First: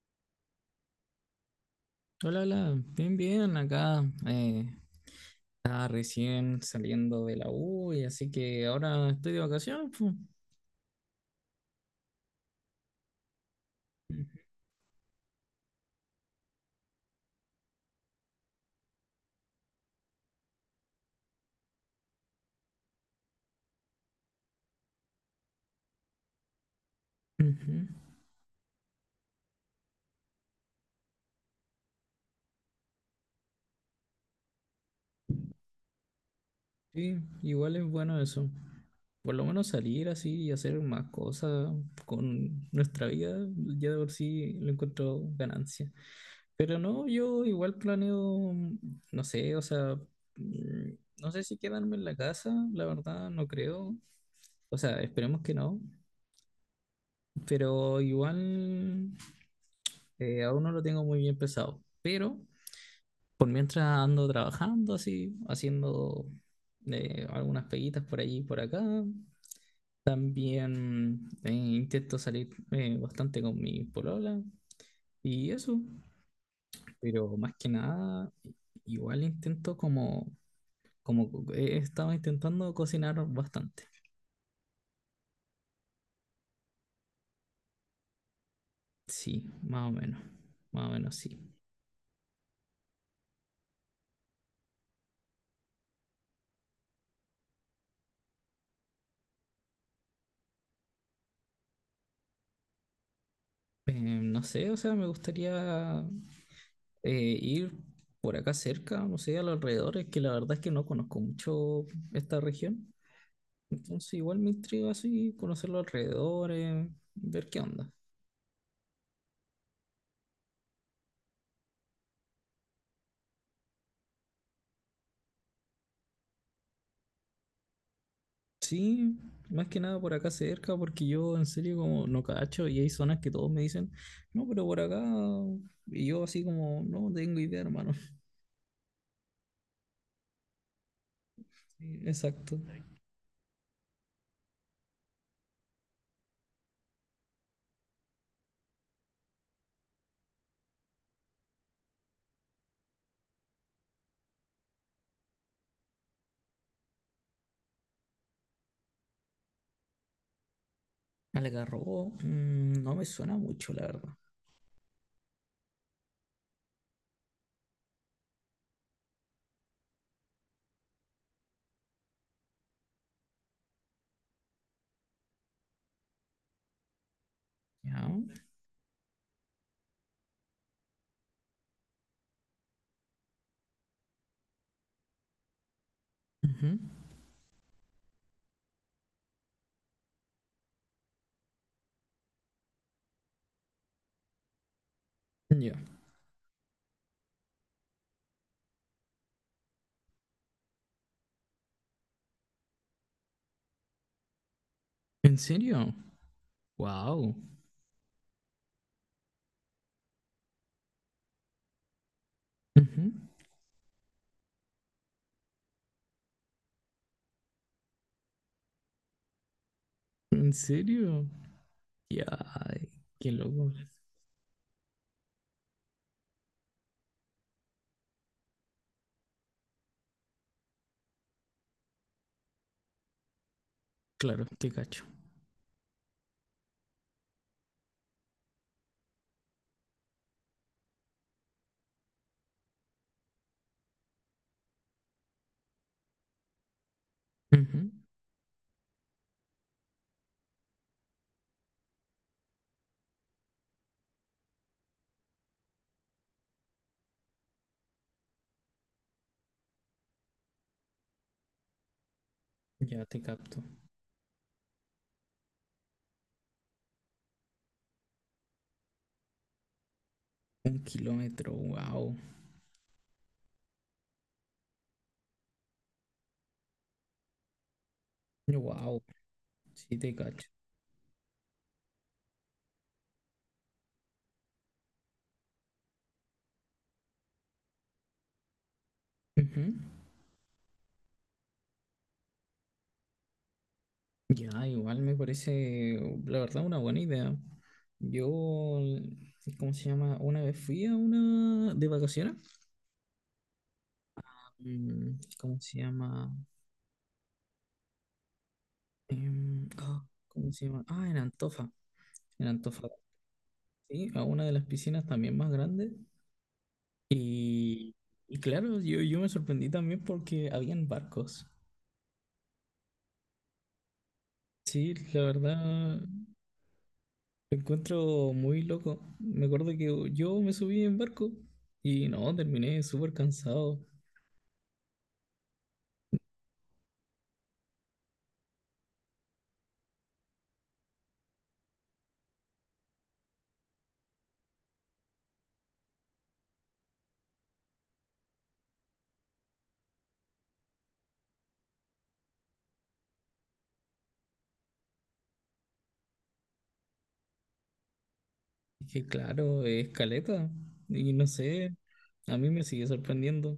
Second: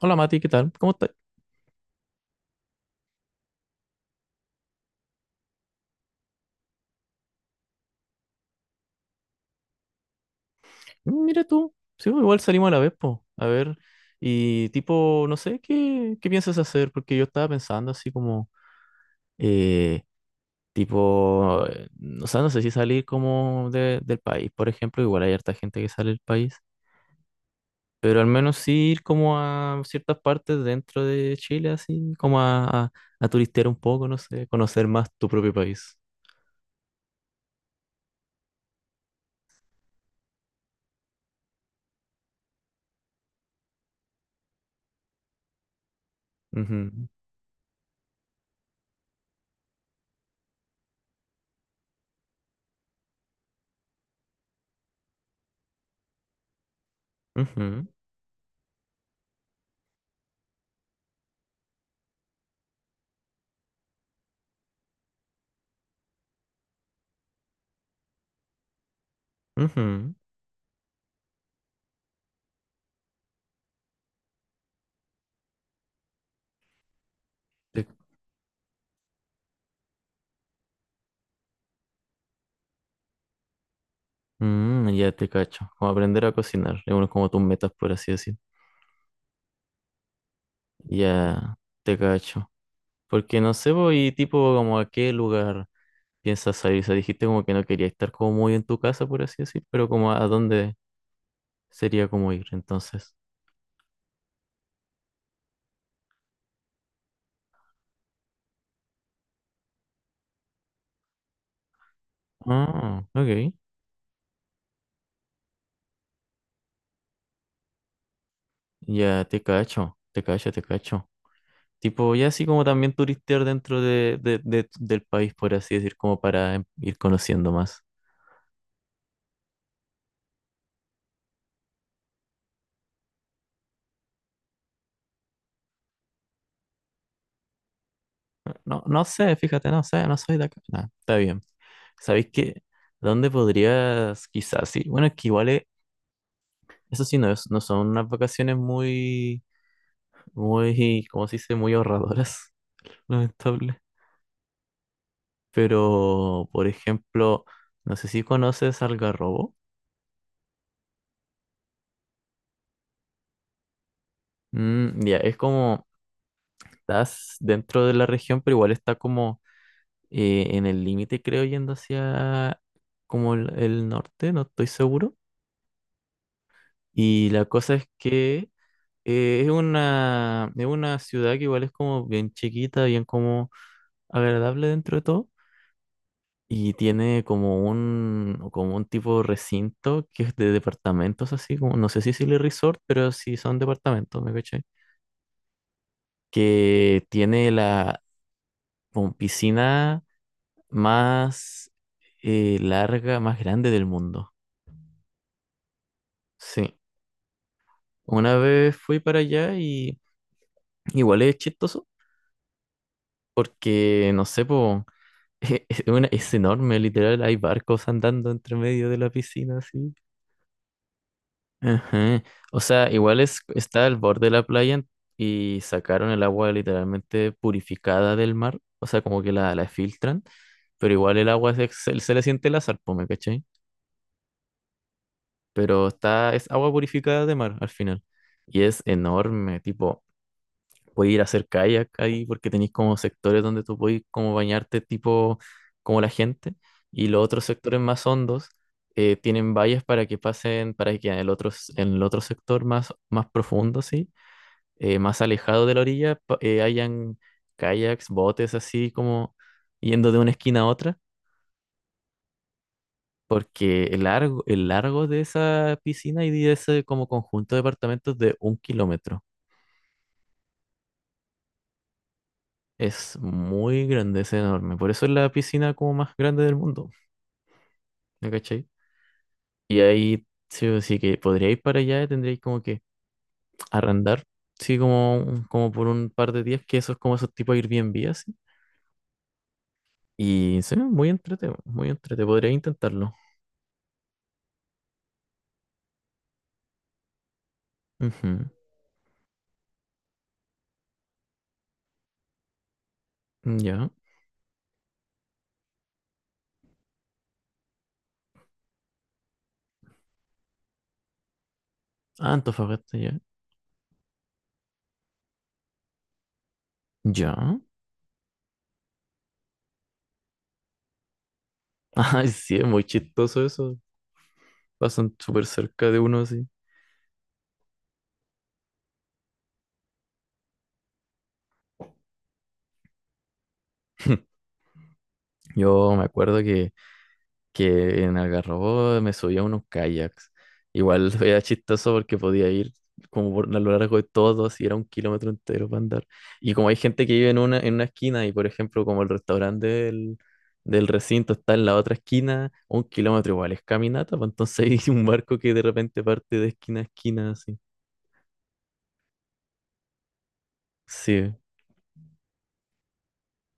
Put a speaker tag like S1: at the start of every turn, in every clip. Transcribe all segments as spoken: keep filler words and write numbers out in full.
S1: Hola Mati, ¿qué tal? ¿Cómo estás?
S2: Hola, hola, bien, bien, acá eh, estaba recién saliendo de la U, y así que ahora estoy de vacaciones, pu.
S1: Mira tú, sí, pues, igual salimos a la vez, po. A ver, y tipo, no sé, ¿qué, qué piensas hacer? Porque yo estaba pensando así como, eh, tipo, eh, o sea, no sé si salir como de- del país, por ejemplo, igual hay harta gente que sale del país,
S2: Ujú.
S1: pero al menos sí ir como a ciertas partes dentro de Chile, así, como a, a, a turistear un poco, no sé, conocer más tu propio país.
S2: Sí, igual es bueno eso, por lo menos salir así y hacer más cosas con nuestra vida, ya de por sí lo encuentro ganancia. Pero
S1: Ujú,
S2: no, yo igual planeo, no sé, o sea, mm, no sé si quedarme en la casa, la verdad, no creo, o sea, esperemos que no.
S1: ujú,
S2: Pero igual eh, aún no lo tengo muy bien pensado. Pero por mientras ando trabajando así, haciendo eh, algunas peguitas por allí y por acá.
S1: ujú.
S2: También eh, intento salir eh, bastante con mi polola y eso, pero más que nada, igual intento como, como co- he estado intentando cocinar bastante.
S1: Mm, ya te cacho. Como aprender a cocinar. Es uno como tus metas, por así decir.
S2: Sí, más o menos, más o menos sí.
S1: Ya te cacho. Porque no sé, ¿voy tipo, como a qué lugar piensas salir? O sea, dijiste como que no quería estar como muy en tu casa, por así decir, pero como a dónde sería como ir, entonces.
S2: Eh, no sé, o sea, me gustaría eh, ir por acá cerca, no sé, a los alrededores, que la verdad es que no conozco mucho esta región.
S1: Ah, ok.
S2: Entonces igual me intriga así conocer los alrededores, ver qué onda.
S1: Ya te cacho, te cacho, te cacho. Tipo, ya así como también turistear dentro de, de- de- del país, por así decir, como para em- ir conociendo más.
S2: Sí, más que nada por acá cerca, porque yo en serio como no cacho y hay zonas que todos me dicen, no, pero por acá, y yo así como, no tengo idea, hermano.
S1: No, no sé, fíjate, no sé, no soy de acá. Nah, está bien.
S2: Sí,
S1: ¿Sabéis
S2: exacto.
S1: qué? ¿Dónde podrías, quizás, sí? Bueno, es que igual, eh, eso sí, no, es- no son unas vacaciones muy, muy, ¿cómo se dice? Muy ahorradoras, lamentable. Pero, por ejemplo, no sé si conoces Algarrobo.
S2: Algarrobo, mm, no me suena mucho, la verdad.
S1: Mm, ya, es como, estás dentro de la región, pero igual está como eh, en el límite, creo, yendo hacia como el el norte, no estoy seguro. Y la cosa es
S2: Ya.
S1: que eh, es una, es una ciudad que igual es como bien chiquita, bien como agradable dentro de todo. Y
S2: Ujú.
S1: tiene como un, como un tipo de recinto que es de departamentos así, como, no sé si es resort, pero sí son departamentos, ¿me caché?
S2: Ya.
S1: Que tiene la como piscina más eh, larga, más grande del mundo.
S2: ¿En serio?
S1: Sí.
S2: Wow.
S1: Una vez fui para allá y igual es chistoso porque, no sé, pues... Es, es una- es enorme, literal, hay barcos andando entre medio de la piscina, así.
S2: ¿En serio?
S1: Ajá.
S2: Ya,
S1: O sea,
S2: ay,
S1: igual
S2: qué
S1: es,
S2: loco.
S1: está al borde de la playa y sacaron el agua literalmente purificada del mar, o sea, como que la, la filtran, pero igual el agua se, se- se le siente el azar, po, ¿me cachai?
S2: Claro, te cacho.
S1: Pero está, es agua purificada de mar al final. Y es enorme, tipo, podéis ir a hacer kayak ahí porque tenéis como sectores donde tú podéis como bañarte tipo como la gente y los otros sectores
S2: Ujú.
S1: más hondos eh, tienen vallas para que pasen, para que en el otro, s- en el otro sector más, más profundo, sí, eh, más alejado de la orilla, pa- eh, hayan kayaks, botes así como yendo de una esquina a otra.
S2: Ya te capto.
S1: Porque el largo, el largo de esa piscina y de ese como conjunto de departamentos es de un kilómetro.
S2: Un kilómetro, wow.
S1: Es muy grande, es enorme. Por eso es la piscina como más grande del mundo, ¿me cachai?
S2: Wow,
S1: Y
S2: sí te
S1: ahí
S2: cacho.
S1: sí o sí que podríais para allá, tendríais como que arrendar, sí, como, un- como por un par de días, que eso es como esos tipos Airbnb así.
S2: Ujú.
S1: Y sí muy entretenido, muy entretenido. Podría intentarlo.
S2: Ya, igual me parece, la verdad, una buena idea.
S1: Ujú,
S2: Yo, ¿cómo se llama? Una vez fui a una de vacaciones.
S1: ya.
S2: Mm, ¿cómo se llama? Em, ah, ¿cómo se llama? Ah, en Antofa.
S1: Ah,
S2: En Antofa,
S1: Antofagasta, ya.
S2: sí, a una de las piscinas también más grandes.
S1: Ya.
S2: Y, y claro, yo, yo me sorprendí también porque habían barcos.
S1: Ay, sí, es muy chistoso eso.
S2: Sí,
S1: Pasan
S2: la
S1: súper cerca de
S2: verdad,
S1: uno así.
S2: lo encuentro muy loco. Me acuerdo que yo me subí en barco y no, terminé súper cansado.
S1: Yo me acuerdo que que en Algarrobo me subía a unos kayaks. Igual era chistoso porque podía ir como por, a lo largo de todo, así era un kilómetro entero para andar. Y como hay gente que vive en una, en una esquina y por ejemplo como el restaurante del, del recinto está en la otra esquina, un kilómetro igual es caminata, pues entonces hay un barco que de repente parte de esquina a esquina así.
S2: Es que claro, es caleta. Y no
S1: Sí,
S2: sé, a mí me sigue sorprendiendo.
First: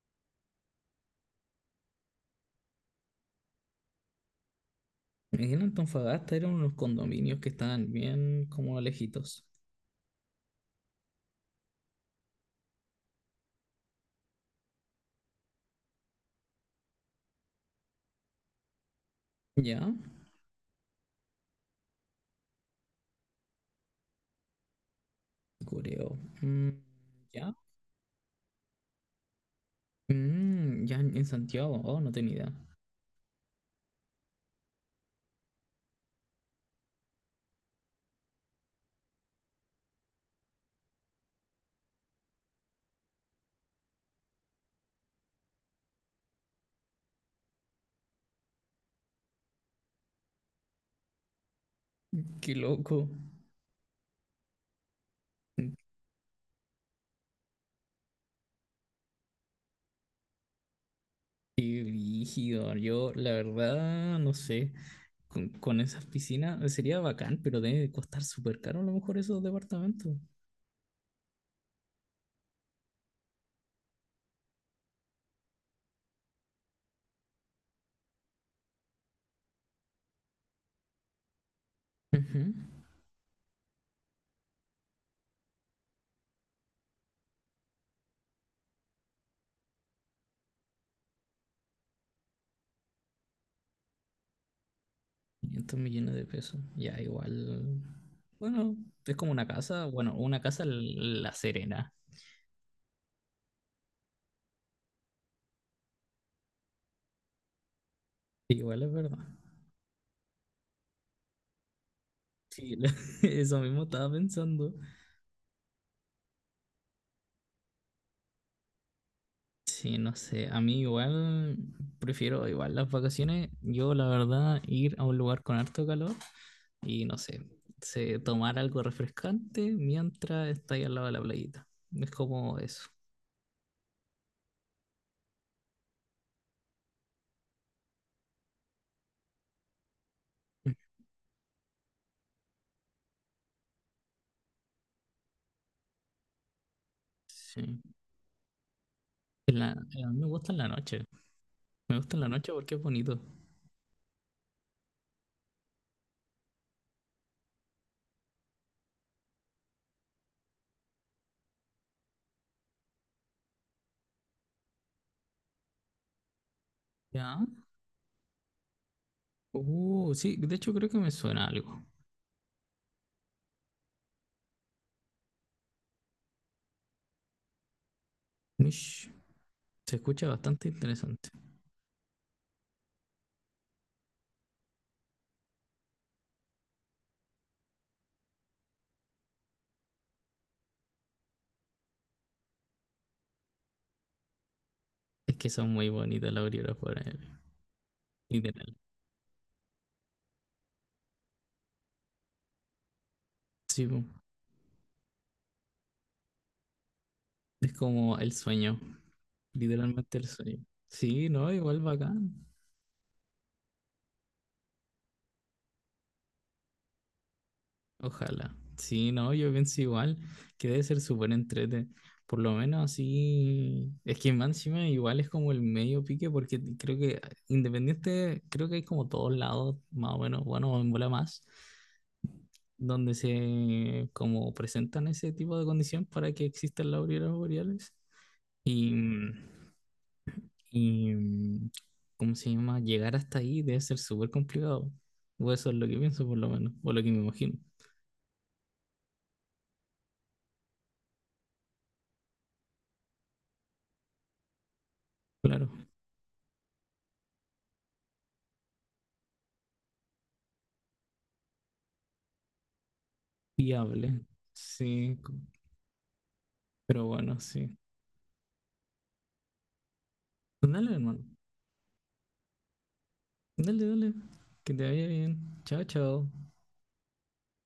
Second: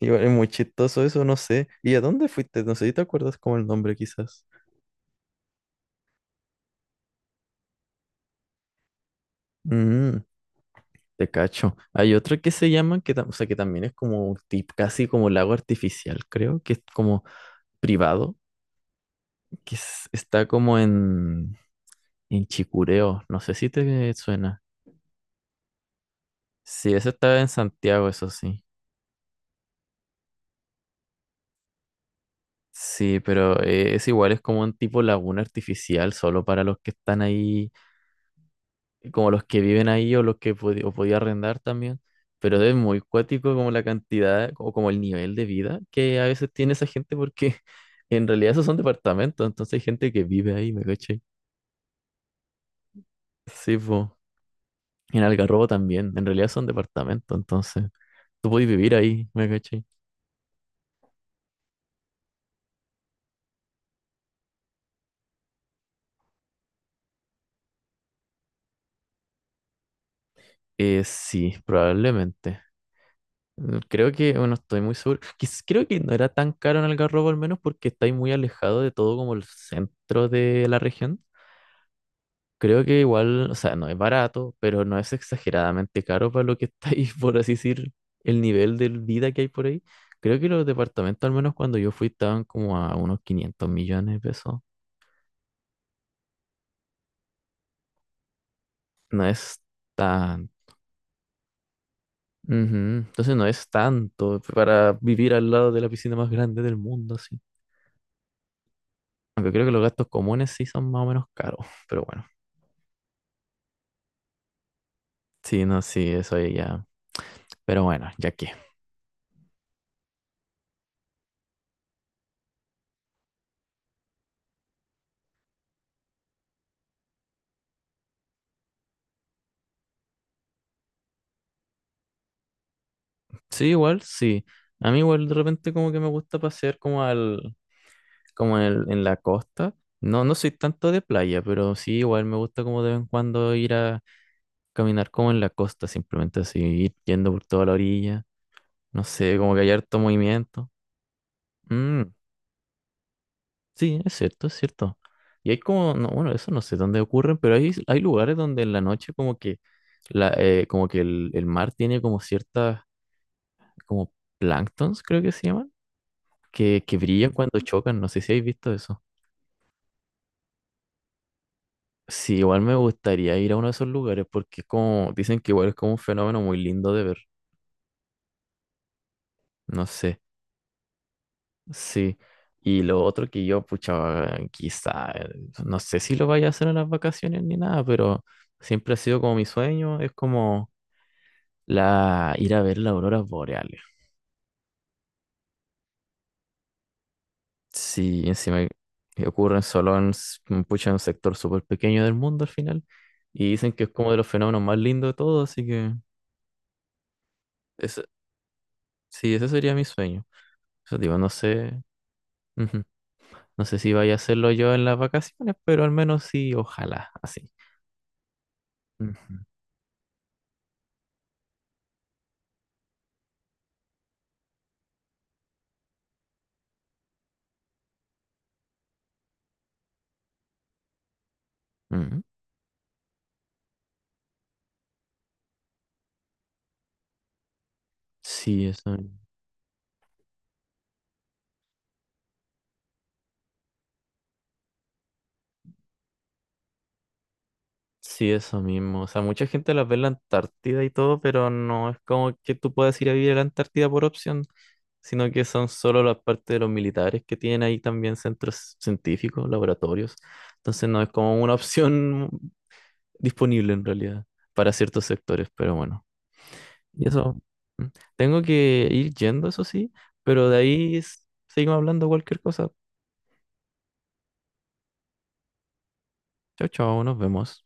S1: igual es muy chistoso eso, no sé. ¿Y a dónde fuiste? No sé si te acuerdas como el nombre quizás.
S2: En Antofagasta eran unos condominios que estaban bien como alejitos.
S1: Mm. Te cacho. Hay otra que se llama, que, tam- o sea, que también es como un tip, casi como lago artificial, creo, que es como privado, que
S2: ¿Ya?
S1: es- está como en, en Chicureo. No sé si te suena.
S2: Cureo. Mm,
S1: Sí, ese está en
S2: ¿ya?
S1: Santiago, eso sí.
S2: Mm, ya en en Santiago. Oh, no tenía idea.
S1: Sí, pero eh, es igual, es como un tipo laguna artificial, solo para los que están ahí como los que viven ahí o los que pod- o podía arrendar también, pero es muy cuático como la cantidad o como el nivel de vida que a veces tiene esa gente porque en realidad esos son departamentos, entonces hay gente que vive ahí, ¿me caché?
S2: Qué loco.
S1: Sí, po. En Algarrobo también, en realidad son departamentos, entonces tú podés vivir ahí, ¿me caché?
S2: Qué rígido. Yo, la verdad, no sé. Con, con esas piscinas sería bacán, pero debe costar súper caro a lo mejor esos departamentos.
S1: Eh, sí, probablemente. Mm, creo que, bueno, estoy muy seguro. Quiz- Creo que no era tan caro en Algarrobo al menos porque estáis muy alejado de todo como el centro de la región.
S2: Ujú.
S1: Creo que igual, o sea, no es barato, pero no es exageradamente caro para lo que está ahí, por así decir, el nivel de vida que hay por ahí. Creo que los departamentos, al menos cuando yo fui, estaban como a unos quinientos millones de pesos.
S2: quinientos millones de pesos. Ya, igual. Bueno, es
S1: No
S2: como una
S1: es
S2: casa. Bueno, una
S1: tan...
S2: casa l- La Serena.
S1: Ujú, entonces no es tanto para vivir al lado de la piscina más grande del mundo, así.
S2: Igual es verdad.
S1: Aunque creo que los gastos comunes sí son más o menos caros, pero bueno.
S2: Sí, la- eso mismo estaba pensando.
S1: Sí, no, sí, eso ahí ya. Pero bueno, ya que.
S2: Sí, no sé. A mí igual prefiero igual las vacaciones. Yo, la verdad, ir a un lugar con harto calor. Y no sé, se, tomar algo refrescante mientras está ahí al lado de la playita. Es como eso.
S1: Sí, igual, sí. A mí igual de repente como que me gusta pasear como al, como en, el- en la costa. No, no soy tanto de playa, pero sí igual me gusta como de vez en cuando ir a caminar como en la costa, simplemente así, ir yendo por toda la
S2: Sí.
S1: orilla. No sé, como
S2: En
S1: que hay
S2: la-
S1: harto
S2: a mí me gusta en la
S1: movimiento.
S2: noche. Me
S1: Mm,
S2: gusta en la noche porque es bonito.
S1: sí, es cierto, es cierto. Y hay como, no, bueno, eso no sé dónde ocurren, pero hay, hay lugares donde en la noche como que, la, eh, como que el, el mar tiene como ciertas, como planctons, creo que se llaman, que, que brillan
S2: ¿Ya?
S1: cuando chocan. No sé si habéis visto eso.
S2: Uh, sí, de hecho creo que me suena algo.
S1: Sí, igual me gustaría ir a uno de esos lugares porque es como, dicen que igual es como un fenómeno muy lindo de ver,
S2: Mish.
S1: no
S2: Se
S1: sé,
S2: escucha bastante interesante.
S1: sí. Y lo otro que yo, pucha, quizá, eh, no sé si lo vaya a hacer en las vacaciones ni nada, pero siempre ha sido como mi sueño, es como la, ir a ver las auroras boreales.
S2: Es que son muy bonitas las auroras boreales.
S1: Sí, encima
S2: Literal.
S1: que ocurren solo en, s- mm, pucha, en un sector súper pequeño del mundo al final, y dicen que
S2: Sí,
S1: es
S2: po.
S1: como de los fenómenos más lindos de todos, así que
S2: Es
S1: ese,
S2: como el sueño.
S1: sí, ese sería mi
S2: Literalmente
S1: sueño.
S2: el sueño.
S1: Eso digo, no
S2: Sí, no, igual
S1: sé.
S2: bacán.
S1: Ujú. No sé si vaya a hacerlo yo en las vacaciones, pero al menos sí, ojalá, así.
S2: Ojalá. Sí, no,
S1: Ujú.
S2: yo pienso igual que debe ser súper entrete. Por lo menos así. Es que más encima igual es como el medio pique, porque creo que independiente, creo que hay como todos lados, más o menos, bueno, en bola más,
S1: Ujú.
S2: donde se como presentan ese tipo de condición para que existan las auroras boreales.
S1: Sí, eso,
S2: Y, y ¿cómo se llama? Llegar hasta ahí debe ser súper complicado. O eso es lo que pienso, por lo menos, o lo que me imagino.
S1: sí, eso mismo. O sea, mucha gente las ve en la Antártida y todo, pero no es como que tú puedas ir a vivir a la Antártida por opción, sino que son
S2: Claro.
S1: solo las partes de los militares que tienen ahí también centros científicos, laboratorios. Entonces no es como una opción disponible en realidad
S2: Fiable.
S1: para ciertos
S2: Sí,
S1: sectores, pero bueno.
S2: pero
S1: Y
S2: bueno,
S1: eso,
S2: sí.
S1: mm, tengo que ir yendo, eso sí, pero de
S2: Pues dale,
S1: ahí s-
S2: hermano.
S1: seguimos hablando cualquier cosa.
S2: Dale, dale. Que te vaya bien. Chao, chao.
S1: Chao, chao, nos vemos.